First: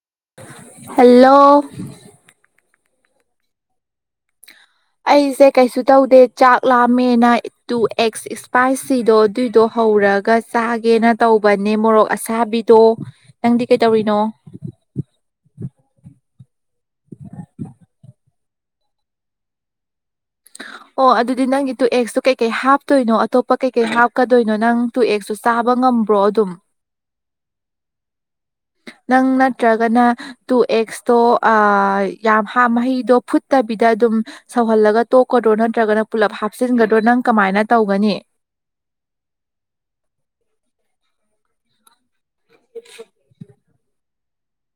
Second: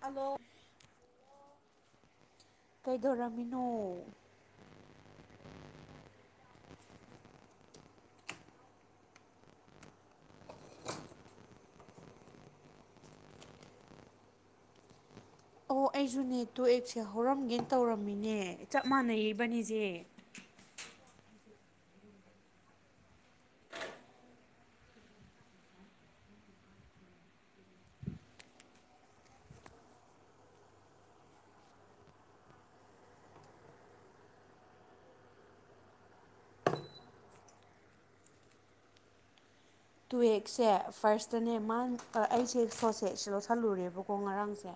hello hello ꯀꯩꯗꯧꯔꯝꯃꯤꯅꯣ ꯑꯩꯁꯦ ꯀꯩꯁꯨ ꯇꯧꯗꯦ ꯆꯥꯛ ꯂꯥꯝꯃꯦꯅ ꯇꯨ ꯑꯦꯛꯁ ꯏꯁꯄꯥꯏꯁꯤꯗꯣ ꯑꯗꯨꯏꯗꯣ ꯍꯧꯔꯒ ꯆꯥꯒꯦꯅ ꯇꯧꯕꯅꯦ ꯃꯣꯔꯣꯛ ꯑꯁꯥꯕꯤꯗꯣ ꯅꯪꯗꯤ ꯀꯩꯗꯧꯔꯤꯅꯣ ꯑꯣ ꯑꯩꯁꯨꯅꯦ ꯇꯨ ꯑꯦꯛꯁꯦ ꯍꯧꯔꯝꯒꯦꯅ ꯇꯧꯔꯝꯃꯤꯅꯦ ꯆꯞ ꯃꯥꯟꯅꯩ ꯏꯕꯥꯅꯤꯖꯦ [unintelligible] ꯑꯣ ꯑꯗꯨꯗꯤ ꯅꯪꯒꯤ ꯇꯨ ꯑꯦꯛꯁꯇꯨ ꯀꯩꯀꯩ ꯍꯥꯞꯇꯣꯏꯅꯣ ꯑꯇꯣꯞꯄ ꯀꯩꯀꯩ ꯍꯥꯞꯀꯗꯣꯏꯅꯣ ꯅꯪ ꯇꯨ ꯑꯦꯛꯁꯇꯨ ꯆꯥꯕ ꯉꯝꯕ꯭ꯔꯣ ꯑꯗꯨꯝ ꯅꯪ ꯅꯠꯇ꯭ꯔꯒꯅ ꯇꯨ ꯑꯦꯛꯁꯇꯣ ꯑ ꯌꯥꯝ ꯍꯥ ꯃꯍꯤꯗꯣ ꯐꯨꯠꯇꯕꯤꯗ ꯑꯗꯨꯝ ꯁꯧꯍꯜꯂꯒ ꯇꯣꯛꯀꯗ꯭ꯔꯣ ꯅꯠꯇ꯭ꯔꯒꯅ ꯄꯨꯜꯂꯞ ꯍꯥꯞꯆꯤꯟꯒꯗ꯭ꯔꯣ ꯅꯪ ꯀꯃꯥꯏꯅ ꯇꯧꯒꯅꯤ ꯇꯨ ꯑꯦꯛꯁꯦ ꯐꯥꯔꯁꯇꯅꯦ ꯃꯥ ꯑ ꯑꯩꯁꯦ ꯁꯣꯁꯁꯦꯁ ꯂꯧꯁꯜꯂꯨꯔꯦꯕꯀꯣ ꯉꯔꯥꯡꯁꯦ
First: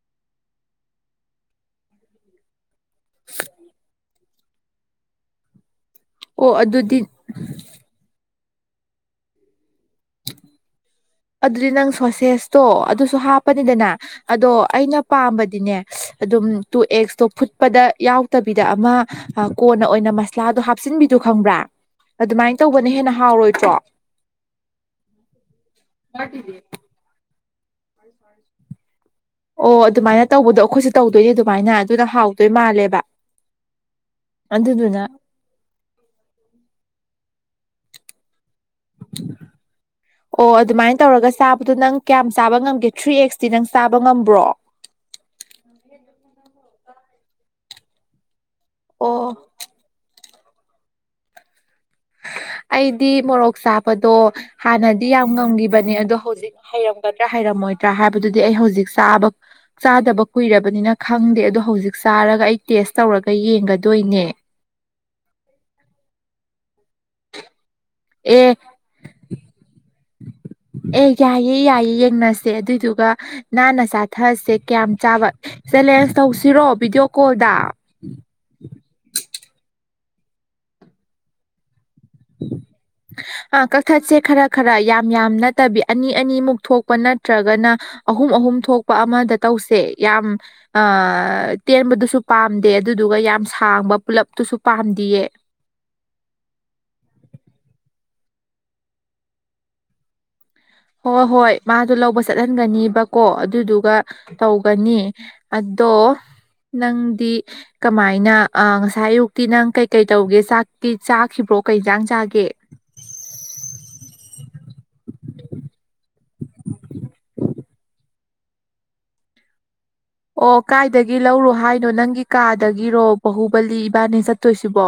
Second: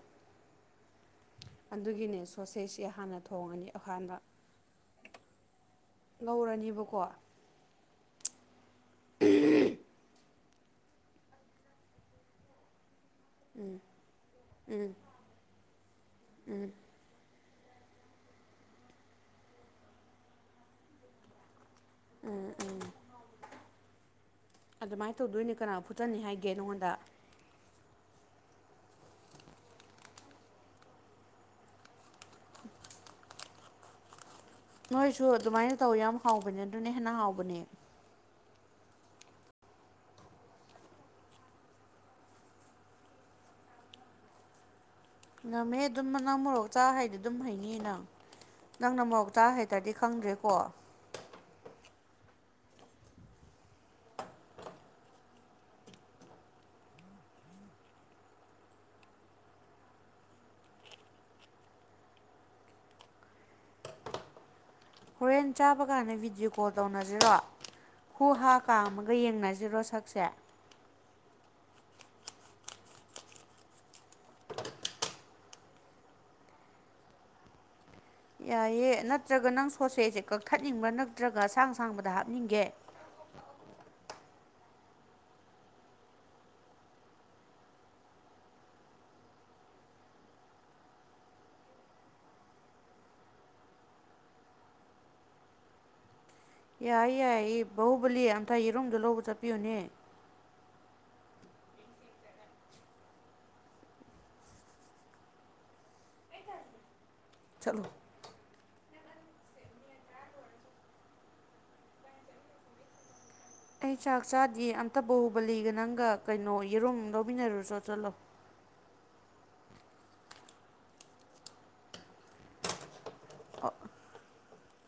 ꯑꯗꯨꯒꯤꯅꯦ ꯁꯣꯁꯦꯁꯁꯤ ꯍꯥꯟꯅ ꯊꯣꯡꯉꯅꯤ ꯍꯥꯟꯅ ꯑꯣ ꯑꯗꯨꯗꯤ ꯉꯧꯔꯅꯦꯕꯀꯣ ꯑꯗꯨꯗꯤ ꯅꯪ ꯁꯣꯁꯦꯁꯇꯣ ꯑꯗꯨꯁꯨ ꯍꯥꯞꯄꯅꯤꯗꯅ ꯑꯗꯣ ꯑꯩꯅ ꯄꯥꯝꯕꯗꯤꯅꯦ ꯑꯗꯨꯝ ꯇꯨ ꯑꯦꯛꯁꯇꯣ ꯐꯨꯠꯄꯗ ꯌꯥꯎꯗꯕꯤꯗ ꯑꯃ ꯀꯣꯟꯅ ꯑꯣꯏꯅ ꯃꯁꯂꯥꯗꯣ ꯍꯥꯞꯆꯤꯟꯕꯤꯗꯨ ꯈꯪꯕ꯭ꯔꯥ ꯑꯗꯨꯃꯥꯏꯅ ꯇꯧꯕꯅ ꯍꯦꯟꯅ ꯍꯥꯎꯔꯣꯏꯗ꯭ꯔꯣ ꯑꯗꯨꯃꯥꯏꯅ ꯇꯧꯗꯣꯏꯅꯦ ꯀꯅꯥꯅ ꯐꯨꯠꯆꯟꯅꯤ ꯍꯥꯏꯒꯦ ꯅꯉꯣꯟꯗ [unintelligible] ꯑꯣ ꯑꯗꯨꯃꯥꯏꯅ ꯇꯧꯕꯗꯣ ꯑꯩꯈꯣꯏꯁꯨ ꯇꯧꯗꯣꯏꯅꯦ ꯑꯗꯨꯃꯥꯏꯅ ꯑꯗꯨꯅ ꯍꯥꯎꯗꯣꯏ ꯃꯥꯜꯂꯦꯕ ꯑꯗꯨꯗꯨꯅ ꯅꯣꯏꯁꯨ ꯑꯗꯨꯃꯥꯏꯅ ꯇꯧ ꯌꯥꯝ ꯍꯥꯎꯕꯅꯦ ꯑꯗꯨꯅ ꯍꯦꯟꯅ ꯍꯥꯎꯕꯅꯦ [inaudible] ꯑꯣ ꯑꯗꯨꯃꯥꯏꯅ ꯇꯧꯔꯒ ꯆꯥꯕꯗꯣ ꯅꯪ ꯀꯌꯥꯝ ꯆꯥꯕ ꯉꯝꯒꯦ ꯊ꯭ꯔꯤ ꯑꯦꯛꯁꯇꯤ ꯅꯪ ꯆꯥꯕ ꯉꯝꯕ꯭ꯔꯣ ꯉꯝꯃꯦ ꯑꯗꯨꯝ ꯅꯪ ꯃꯣꯔꯣꯛ ꯆꯥ ꯍꯩꯔꯗꯤ ꯑꯗꯨꯝ ꯍꯩꯅꯤ ꯅꯪ ꯅꯪꯅ ꯃꯣꯔꯣꯛ ꯑꯣ ꯆꯥꯕ ꯍꯩꯇ꯭ꯔꯗꯤ ꯈꯪꯗ꯭ꯔꯦꯀꯣ ꯑꯩꯗꯤ ꯃꯣꯔꯣꯛ ꯆꯥꯕꯗꯣ ꯍꯥꯟꯅꯗꯤ ꯌꯥꯝ ꯉꯝꯒꯤꯕꯅꯦ ꯑꯗꯣ ꯍꯧꯖꯤꯛ ꯍꯩꯔꯝꯒꯗ꯭ꯔꯥ ꯍꯩꯔꯝꯃꯣꯏꯗ꯭ꯔꯥ ꯍꯥꯏꯕꯗꯨꯗꯤ ꯑꯩ ꯍꯧꯖꯤꯛ ꯆꯥꯕ ꯆꯥꯗꯕ ꯀꯨꯏꯔꯕꯅꯤꯅ ꯈꯪꯗꯦ ꯑꯗꯣ ꯍꯧꯖꯤꯛ ꯆꯥꯔꯒ ꯑꯩ ꯇꯦꯁ ꯇꯧꯔꯒ ꯌꯦꯡꯒꯗꯣꯏꯅꯦ ꯍꯣꯔꯦꯟ ꯆꯥꯕ ꯀꯥꯟꯗ ꯚꯤꯗꯤꯑꯣ ꯀꯣꯜ ꯇꯧꯅꯖꯤꯔꯣ ꯍꯨ ꯑꯦ ꯍꯥ ꯀꯥꯝꯃꯒ ꯌꯦꯡꯅꯖꯤꯔꯣ ꯁꯛꯁꯦ ꯑꯦ ꯌꯥꯏꯌꯦ ꯌꯥꯏꯌꯦ ꯌꯦꯡꯅꯁꯦ ꯑꯗꯨꯏꯗꯨꯒ ꯅꯥꯟꯅ ꯆꯥꯊꯁꯦ ꯀꯌꯥꯝ ꯆꯥꯕ ꯆꯦꯂꯦꯟꯁ ꯇꯧꯁꯤꯔꯣ ꯚꯤꯗꯤꯑꯣ ꯀꯣꯜꯗ ꯌꯥꯏꯑꯦ ꯅꯠꯇ꯭ꯔꯒ ꯅꯪ ꯁꯣꯁꯦꯖꯦ ꯀꯛꯊꯠꯅꯤꯡꯕ꯭ꯔꯥ ꯅꯠꯇ꯭ꯔꯒ ꯑꯁꯥꯡ ꯁꯥꯡꯕꯗ ꯍꯥꯞꯅꯤꯡꯒꯦ ꯑꯥ ꯀꯛꯊꯠꯁꯦ ꯈꯔ ꯈꯔ ꯌꯥꯝ ꯌꯥꯝ ꯅꯠꯇꯕꯤ ꯑꯅꯤ ꯑꯅꯤꯃꯨꯛ ꯊꯣꯛꯄ ꯅꯠꯇ꯭ꯔꯒꯅ ꯑꯍꯨꯝ ꯑꯍꯨꯝ ꯊꯣꯛꯄ ꯑꯃꯗ ꯇꯧꯁꯦ ꯌꯥꯝ ꯑꯥ ꯇꯦꯟꯕꯗꯨꯁꯨ ꯄꯥꯝꯗꯦ ꯑꯗꯨꯗꯨꯒ ꯌꯥꯝ ꯁꯥꯡꯕ ꯄꯨꯂꯞꯇꯨꯁꯨ ꯄꯥꯝꯗꯤꯌꯦ ꯌꯥꯏ ꯌꯥꯏꯌꯦ ꯕꯥꯍꯨꯕꯂꯤ ꯌꯥꯝ ꯐꯩ ꯌꯦꯔꯨꯝꯗꯣ ꯂꯧꯕ ꯆꯠꯄꯤꯌꯨꯅꯦ ꯍꯣꯏ ꯍꯣꯏ ꯃꯥꯗꯣ ꯂꯧꯕ ꯆꯠꯍꯟꯒꯅꯤꯕꯀꯣ ꯑꯗꯨꯗꯨꯒ ꯇꯧꯒꯅꯤ ꯑꯗꯣ ꯅꯪꯗꯤ ꯆꯠꯂꯣ ꯀꯃꯥꯏꯅ ꯑꯥ ꯉꯁꯥꯏ ꯑꯌꯨꯛꯀꯤ ꯅꯪ ꯀꯩ ꯀꯩ ꯇꯧꯒꯦ ꯆꯥꯛꯀꯤ ꯆꯥꯈꯤꯕ꯭ꯔꯣ ꯀꯩ ꯏꯟꯖꯥꯡ ꯆꯥꯒꯦ ꯑꯩ ꯆꯥꯛ ꯆꯥꯗꯤꯌꯦ ꯑꯝꯇ ꯕꯍꯨꯕꯂꯤꯒ ꯅꯪꯒ ꯀꯩꯅꯣ ꯌꯦꯔꯨꯝ ꯂꯧꯃꯤꯟꯅꯔꯨꯆꯣ ꯆꯠꯂꯣ ꯑꯣ ꯀꯥꯏꯗꯒꯤ ꯂꯧꯔꯣ ꯍꯥꯏꯅꯣ ꯅꯪꯒꯤ ꯀꯥꯗꯒꯤꯔꯣ ꯕꯥꯍꯨꯕꯂꯤ ꯏꯕꯥꯟꯅꯤ ꯆꯠꯇꯣꯏꯁꯤꯕꯣ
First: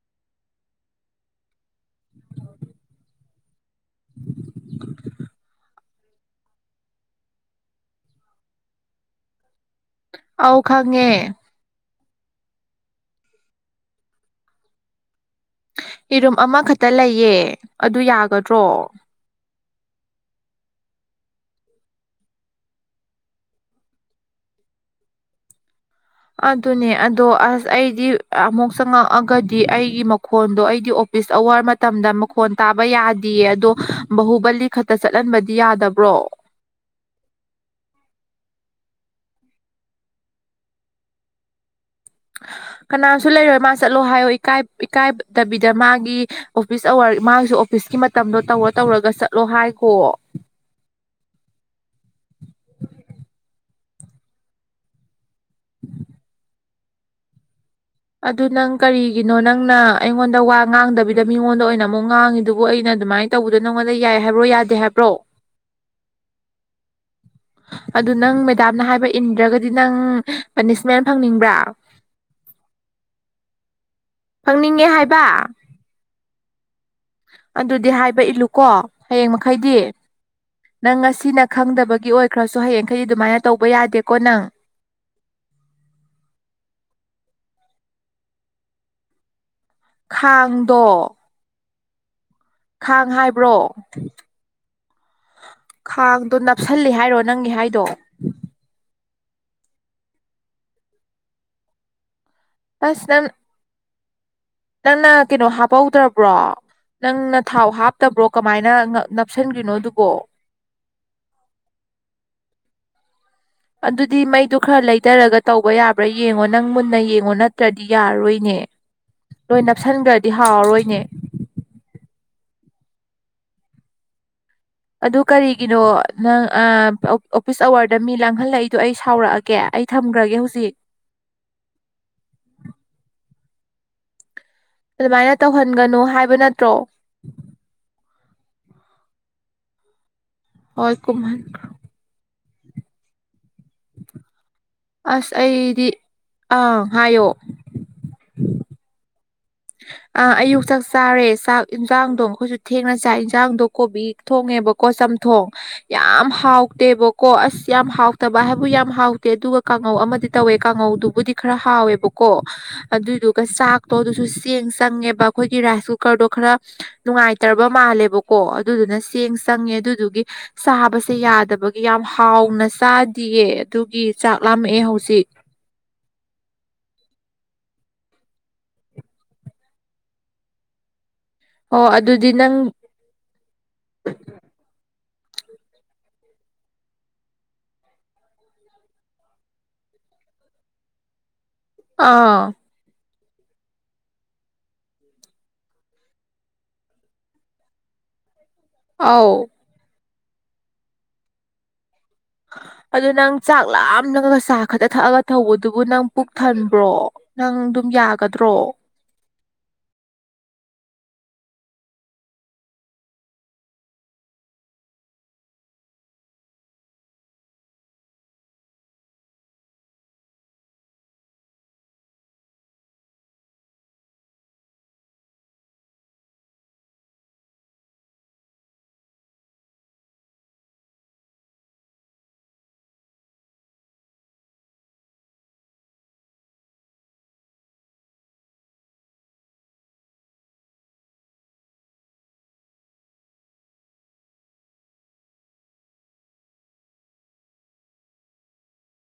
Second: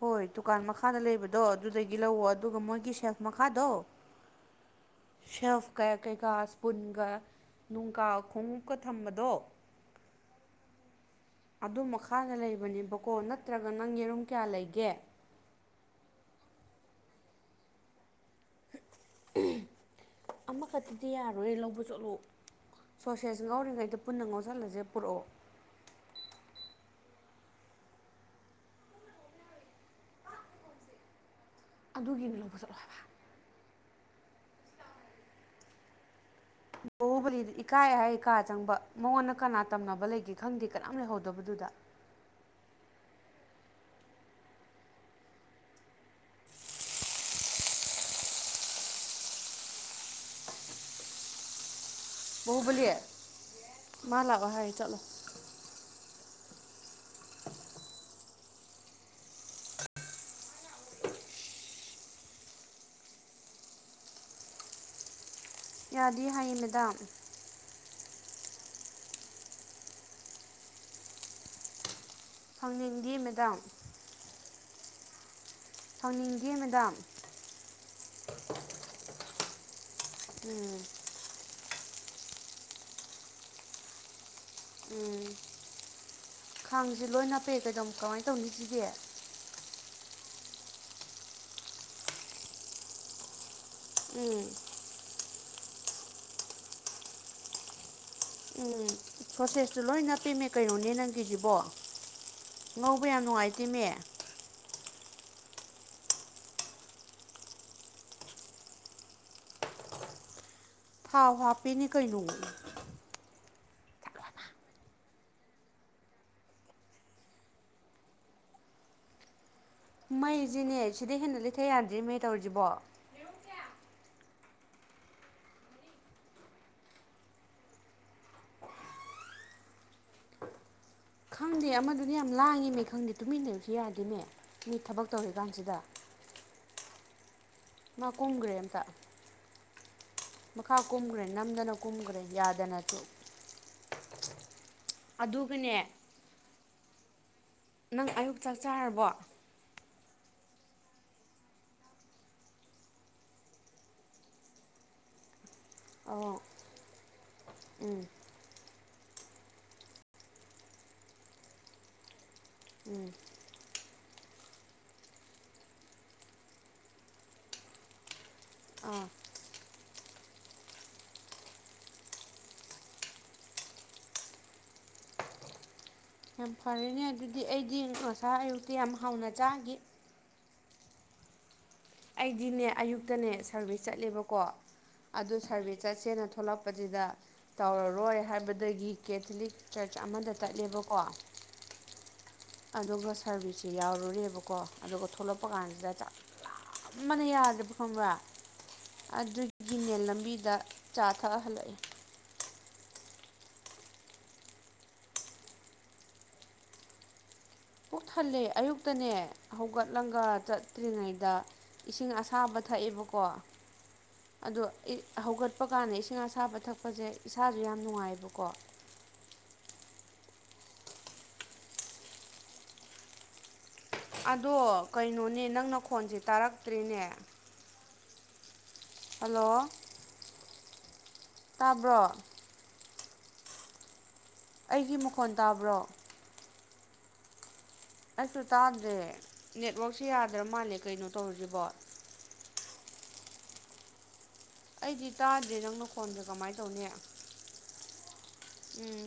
ꯍꯣꯏ ꯗꯨꯀꯥꯟ ꯃꯈꯥꯗ ꯂꯩꯕꯗꯣ ꯑꯗꯨꯗꯒꯤ ꯂꯧꯋꯣ ꯑꯗꯨꯒ ꯃꯣꯏꯒꯤ ꯁꯦꯜꯐ ꯃꯈꯥꯗꯣ ꯁꯦꯜꯐꯀ ꯀꯩꯀꯥ ꯁ꯭ꯄꯨꯟꯒ ꯅꯨꯡꯀꯥ ꯈꯣꯡꯎꯞꯀ ꯊꯝꯕꯗꯣ ꯑꯥꯎ ꯈꯪꯉꯦ ꯑꯗꯨ ꯃꯈꯥꯗ ꯂꯩꯕꯅꯦꯕꯀꯣ ꯅꯠꯇ꯭ꯔꯒ ꯅꯪ ꯌꯦꯔꯨꯝ ꯀꯌꯥ ꯂꯩꯒꯦ ꯌꯦꯔꯨꯝ ꯑꯃꯈꯛꯇ ꯂꯩꯌꯦ ꯑꯗꯨ ꯌꯥꯒꯗ꯭ꯔꯣ ꯑꯃꯈꯛꯇꯗꯤ ꯌꯥꯔꯣꯏꯍꯦ ꯂꯧꯕ ꯆꯠꯂꯣ ꯁꯣꯁꯦꯁ ꯉꯧꯔꯤꯉꯩꯗ ꯄꯨꯟꯅ ꯉꯧꯁꯜꯂꯁꯦ ꯄꯨꯔꯛꯑꯣ ꯑꯗꯨꯅꯦ ꯑꯗꯣ ꯑꯁ ꯑꯩꯗꯤ ꯑꯃꯨꯛ ꯆꯪꯉꯛꯑꯥꯒꯗꯤ ꯑꯩꯒꯤ ꯃꯈꯣꯟꯗꯣ ꯑꯩꯗꯤ ꯑꯣ ꯐꯤꯁ ꯑꯋꯥꯔ ꯃꯇꯝꯗ ꯑꯗꯨꯒꯤꯅꯤ ꯃꯈꯣꯟ ꯂꯧꯕ ꯆꯠꯂꯣ ꯇꯥꯕ ꯍꯥꯏꯕ ꯌꯥ ꯗꯤꯌꯦ ꯑꯗꯣ ꯕꯥꯍꯨꯕꯂꯤ ꯈꯛꯇ ꯆꯠꯍꯟꯕꯗꯤ ꯌꯥꯗꯕ꯭ꯔꯣ ꯕꯍꯨꯕꯂꯤꯗꯨ ꯏꯀꯥꯏ ꯍꯥꯏ ꯀꯥ ꯆꯪꯕ ꯃꯉꯣꯟꯗ ꯀꯅꯥ ꯇꯝꯅꯕ ꯂꯩꯒꯦ ꯈꯪꯗꯦ ꯀꯅꯥꯝ ꯂꯩꯍꯧꯗꯕꯗꯨꯗ ꯀꯅꯥꯝꯁꯨ ꯂꯩꯔꯣꯏ ꯃꯥ ꯆꯠꯂꯣ ꯍꯥꯏꯌꯣ ꯏꯀꯥꯏ ꯏꯀꯥꯏꯗꯕꯤꯗ ꯃꯥꯒꯤ ꯑꯣꯐꯤꯁ ꯑꯋꯥꯔ ꯃꯥꯁꯨ ꯑꯣꯐꯤꯁꯀꯤ ꯃꯇꯝꯗꯣ ꯇꯧꯔ ꯇꯧꯔꯒ ꯆꯠꯂꯣ ꯍꯥꯏꯈꯣꯋꯣ ꯕꯍꯨꯕꯜꯂꯤ ꯃꯥ ꯂꯥꯛꯑꯣ ꯍꯥꯏ ꯆꯠꯂꯣ ꯑꯗꯨ ꯅꯪ ꯀꯔꯤꯒꯤꯅꯣ ꯅꯪꯅ ꯑꯩꯉꯣꯟꯗ ꯋꯥ ꯉꯥꯡꯗꯕꯤꯗ ꯃꯤꯉꯣꯟꯗ ꯑꯣꯏꯅ ꯑꯃꯨꯛ ꯉꯥꯡꯉꯤꯗꯨꯕꯨ ꯑꯩꯅ ꯑꯗꯨꯃꯥꯏꯅ ꯇꯧꯕꯗꯣ ꯅꯉꯣꯟꯗ ꯌꯥꯏ ꯍꯥꯏꯕ꯭ꯔꯣ ꯌꯥꯗꯦ ꯍꯥꯏꯕ꯭ꯔꯣ ꯌꯥꯗꯦ ꯍꯥꯏꯌꯦ ꯃꯦꯗꯥꯝ ꯑꯗꯨ ꯅꯪ ꯃꯦꯗꯥꯝꯅ ꯍꯥꯏꯕ ꯏꯟꯗ꯭ꯔꯒꯗꯤ ꯅꯪ ꯄꯅꯤꯁꯃꯦꯟ ꯐꯪꯅꯤꯡꯕ꯭ꯔꯥ ꯐꯪꯅꯤꯡꯗꯤꯌꯦ ꯃꯦꯗꯥꯝ ꯐꯪꯅꯤꯡꯉꯦ ꯍꯥꯏꯕ ꯐꯪꯅꯤꯡꯗꯦ ꯃꯦꯗꯥꯝ ꯑꯗꯨꯗꯤ ꯍꯥꯏꯕ ꯏꯜꯂꯨꯀꯣ ꯍꯌꯦꯡ ꯃꯈꯩꯗꯤ ꯅꯪ ꯉꯁꯤꯅ ꯈꯪꯗꯕꯒꯤ ꯑꯣꯏꯈ꯭ꯔꯁꯨ ꯍꯌꯦꯡꯈꯩ ꯑꯗꯨꯃꯥꯏꯅ ꯇꯧꯕ ꯌꯥꯗꯦꯀꯣ ꯅꯪ ꯎꯝ ꯈꯥꯡꯁꯦ ꯂꯣꯏ ꯅꯞꯄꯦ ꯀꯩꯗꯧ ꯀꯃꯥꯏꯅ ꯇꯧꯅꯤ ꯁꯤꯗꯤ ꯈꯥꯡꯗꯣ ꯈꯥꯡ ꯍꯥꯏꯕ꯭ꯔꯣ ꯎꯝ ꯈꯥꯡꯗꯣ ꯅꯞꯁꯜꯂꯤ ꯍꯥꯏꯔꯣ ꯅꯪꯒꯤ ꯍꯥꯏꯗꯣ ꯎꯝ ꯁꯣꯁꯦꯁꯇꯨ ꯂꯣꯏ ꯅꯞꯄꯦꯝꯃꯤ ꯀꯩꯅꯣꯅꯦ ꯅꯪꯒꯤꯁꯤꯕꯣ ꯑꯁ ꯉꯧꯕ ꯌꯥꯝ ꯅꯪ ꯅꯨꯡꯉꯥꯏꯇꯦꯃꯤ ꯅꯪꯅ ꯀꯩꯅꯣ ꯍꯥꯞꯄꯧꯗ꯭ꯔꯕ꯭ꯔꯣ ꯅꯪꯅ ꯊꯥꯎ ꯍꯥꯞꯇꯕ꯭ꯔꯣ ꯀꯃꯥꯏꯅ ꯅꯞꯁꯟꯈ꯭ꯔꯤꯅꯣ ꯑꯗꯨꯕꯣ ꯊꯥꯎ ꯍꯥꯞꯄꯤꯅꯦ ꯀꯩꯅꯣ ꯑꯗꯨꯗꯤ ꯃꯩꯗꯨ ꯈꯔ ꯂꯩꯊꯔꯒ ꯇꯧꯕ ꯌꯥꯕ꯭ꯔꯥ ꯌꯦꯡꯉꯣ ꯅꯪ ꯃꯨꯟꯅ ꯌꯦꯡꯉꯣ ꯅꯠꯇ꯭ꯔꯗꯤ ꯌꯥꯔꯔꯣꯏꯅꯦ ꯂꯣꯏ ꯅꯞꯁꯤꯟꯈ꯭ꯔꯗꯤ ꯍꯥꯎꯔꯔꯣꯏꯅꯦ [unintelligible] ꯏꯊ ꯌꯥꯟꯗ꯭ꯔꯤ ꯃ ꯇꯧꯔꯤꯁꯤꯔꯤꯕꯣ ꯑꯗꯨ ꯀꯔꯤꯒꯤꯅꯣ ꯅꯪ ꯑꯣꯐꯤꯁ ꯑꯋꯥꯔꯗ ꯃꯤ ꯂꯥꯡꯍꯜꯂꯛꯏꯗꯣ ꯑꯩ ꯁꯥꯎꯔꯛꯑꯒꯦ [unintelligible] ꯑꯣꯀꯦ ꯑꯩ ꯊꯝꯈ꯭ꯔꯒꯦ ꯍꯧꯖꯤꯛ ꯈꯪꯗꯦ ꯑꯃꯗꯨꯗꯤ ꯌꯥꯝ ꯂꯥꯡꯉꯦꯃꯦ ꯈꯪꯗꯦ ꯇꯨꯃꯤꯟꯅꯕꯁꯨ ꯌꯥꯗꯦꯅꯦ ꯑꯗꯨꯃꯥꯏꯅ ꯇꯧꯍꯟꯒꯅꯨ ꯍꯥꯏꯕ ꯅꯠꯇ꯭ꯔꯣ ꯃꯥ ꯀꯨꯝꯈ꯭ꯔꯦ ꯑꯝꯇ ꯃꯈꯥ ꯍꯣꯏ ꯀꯨꯝꯈ꯭ꯔꯦ ꯀꯨꯝꯍꯟ ꯅꯝꯗꯅ ꯀꯨꯝꯈ꯭ꯔꯦ ꯌꯥꯗꯅꯁꯨ [inaudible] ꯑꯁ ꯑꯩꯗꯤ ꯑꯗꯨꯒꯅꯦ ꯑꯪ ꯍꯥꯏꯌꯣ ꯅꯪ ꯑꯌꯨꯛ ꯆꯥꯛ ꯆꯥꯔꯕꯣ ꯑ ꯑꯌꯨꯛ ꯆꯥꯛ ꯆꯥꯔꯦ ꯆꯥꯛ ꯌꯦꯟꯖꯥꯡꯗꯣ ꯃꯈꯣꯏꯁꯨ ꯊꯦꯡꯅ ꯆꯥꯏ ꯌꯦꯟꯖꯥꯡꯗꯣ ꯀꯣꯕꯤ ꯊꯣꯡꯉꯦꯕꯀꯣ ꯆꯝꯊꯣꯡ ꯌꯥꯝ ꯑꯧ ꯍꯥꯎꯇꯦꯕ ꯀꯣ ꯑꯁ ꯌꯥꯝ ꯎꯝ ꯍꯥꯎꯇꯕ ꯍꯥꯏꯕꯨ ꯌꯥꯝ ꯍꯥꯎꯇꯦ ꯑꯗꯨꯒ ꯀꯥꯡꯉꯧ ꯑꯃꯗꯤ ꯇꯧꯋꯦ ꯀꯥꯡꯉꯧꯗꯨꯕꯨꯗꯤ ꯈꯔ ꯍꯥꯎꯋꯦꯕꯀꯣ ꯑꯗꯨꯏꯗꯨꯒ ꯆꯥꯛꯇꯣ ꯑꯗꯨꯁꯨ ꯆꯦꯡ ꯆꯪꯉꯦꯕ ꯑꯩꯈꯣꯏꯒꯤ ꯔꯥꯏꯁ ꯀꯨꯀꯔꯗꯣ ꯈꯔ ꯅꯨꯡꯉꯥꯏꯇ꯭ꯔꯕ ꯃꯥꯜꯂꯦꯕꯀꯣ ꯑꯗꯨꯗꯨꯅ ꯑꯥ ꯆꯦꯡ ꯆꯪꯉꯦ ꯑꯗꯨꯗꯨꯒꯤ ꯆꯥꯕꯁꯦ ꯌꯥꯗꯕꯒꯤ ꯌꯥꯝ ꯍꯥꯎꯅ ꯆꯥꯗꯤꯌꯦ ꯑꯗꯨꯒꯤ ꯆꯥꯛ ꯂꯃꯛꯑꯦ ꯍꯧꯖꯤꯛ ꯌꯥꯝ ꯐꯔꯦꯅꯦ ꯑꯗꯨꯗꯤ ꯑꯩꯗꯤ ꯉꯁꯥꯢ ꯑꯌꯨꯛꯇꯤ ꯌꯥꯝ ꯍꯥꯎꯅ ꯆꯥꯈꯤ ꯑꯣ ꯑꯗꯨꯗꯤ ꯅꯪ ꯑꯩꯗꯤꯅꯦ ꯑꯌꯨꯛꯇꯅꯦ ꯁꯔꯚꯤꯁ ꯆꯠꯂꯦꯕꯀꯣ ꯑꯗꯨ ꯁꯥꯔꯚꯤꯁ ꯆꯠꯁꯦꯅ ꯊꯣꯛꯂꯛꯄꯁꯤꯗ ꯇꯧꯔꯔꯣꯏ ꯍꯥꯏꯕꯗꯒꯤ ꯀꯦꯊꯂꯤꯛ ꯆꯔꯆ ꯑꯃꯗ ꯆꯠꯂꯦꯕꯀꯣ ꯑꯥ ꯑꯗꯨꯒ ꯁꯥꯔꯚꯤꯁꯁꯤꯦ ꯌꯥꯎꯔꯨꯔꯦꯕꯀꯣ ꯑꯗꯨꯒ ꯊꯣꯛꯂꯛꯄ ꯀꯥꯟꯁꯤꯗ ꯑꯃꯅ ꯌꯥꯗꯕ ꯈꯪꯕ꯭ꯔ ꯑꯧ ꯑꯗꯨ ꯒꯤꯅꯦ ꯂꯝꯕꯤꯗ ꯆꯥ ꯊꯛꯑꯥ ꯍꯜꯂꯛꯏ ꯑꯗꯨ ꯅꯪ ꯆꯥꯛ ꯂꯥꯝꯂꯃꯥꯒ ꯆꯥ ꯈꯛꯇ ꯊꯛꯑꯒ ꯊꯧꯕꯗꯨꯕꯨ ꯅꯪ ꯄꯨꯛ ꯊꯟꯕ꯭ꯔꯣ ꯅꯪ ꯄꯨꯛ ꯊꯜꯂꯦ ꯌꯥꯒꯗ꯭ꯔꯣ ꯑꯌꯨꯛꯇꯅꯦ ꯍꯧꯒꯠꯂꯒ ꯆꯠꯇ꯭ꯔꯤꯉꯩꯗ ꯏꯁꯤꯡ ꯑꯁꯥꯕ ꯊꯛꯑꯦꯕꯀꯣ ꯑꯗꯣ ꯍꯧꯒꯠꯄ ꯀꯥꯟꯗ ꯏꯁꯤꯡ ꯑꯁꯥꯕ ꯊꯛꯄꯁꯦ ꯏꯁꯥꯁꯨ ꯌꯥꯝ ꯅꯨꯡꯉꯥꯏꯕꯀꯣ ꯑꯗꯣ ꯀꯩꯅꯣꯅꯦ ꯅꯪ ꯅꯈꯣꯟꯁꯦ ꯇꯥꯔꯛꯇ꯭ꯔꯤꯅꯦ ꯍꯜꯂꯣ ꯇꯥꯕ꯭ꯔꯣ ꯑꯩꯒꯤ ꯃꯈꯣꯟ ꯇꯥꯕ꯭ꯔꯣ ꯑꯩꯁꯨ ꯇꯥꯗ꯭ꯔꯦ ꯅꯦꯠꯋꯥꯛꯁꯦ ꯌꯥꯗ꯭ꯔ ꯃꯥꯜꯂꯦ ꯀꯩꯅꯣ ꯇꯧꯔꯤꯁꯤꯕꯣ ꯑꯩꯗꯤ ꯇꯥꯗ꯭ꯔꯦ ꯅꯪ ꯅꯈꯣꯟꯁꯦ ꯀꯃꯥꯏꯅ ꯇꯧꯅꯤ ꯎꯝ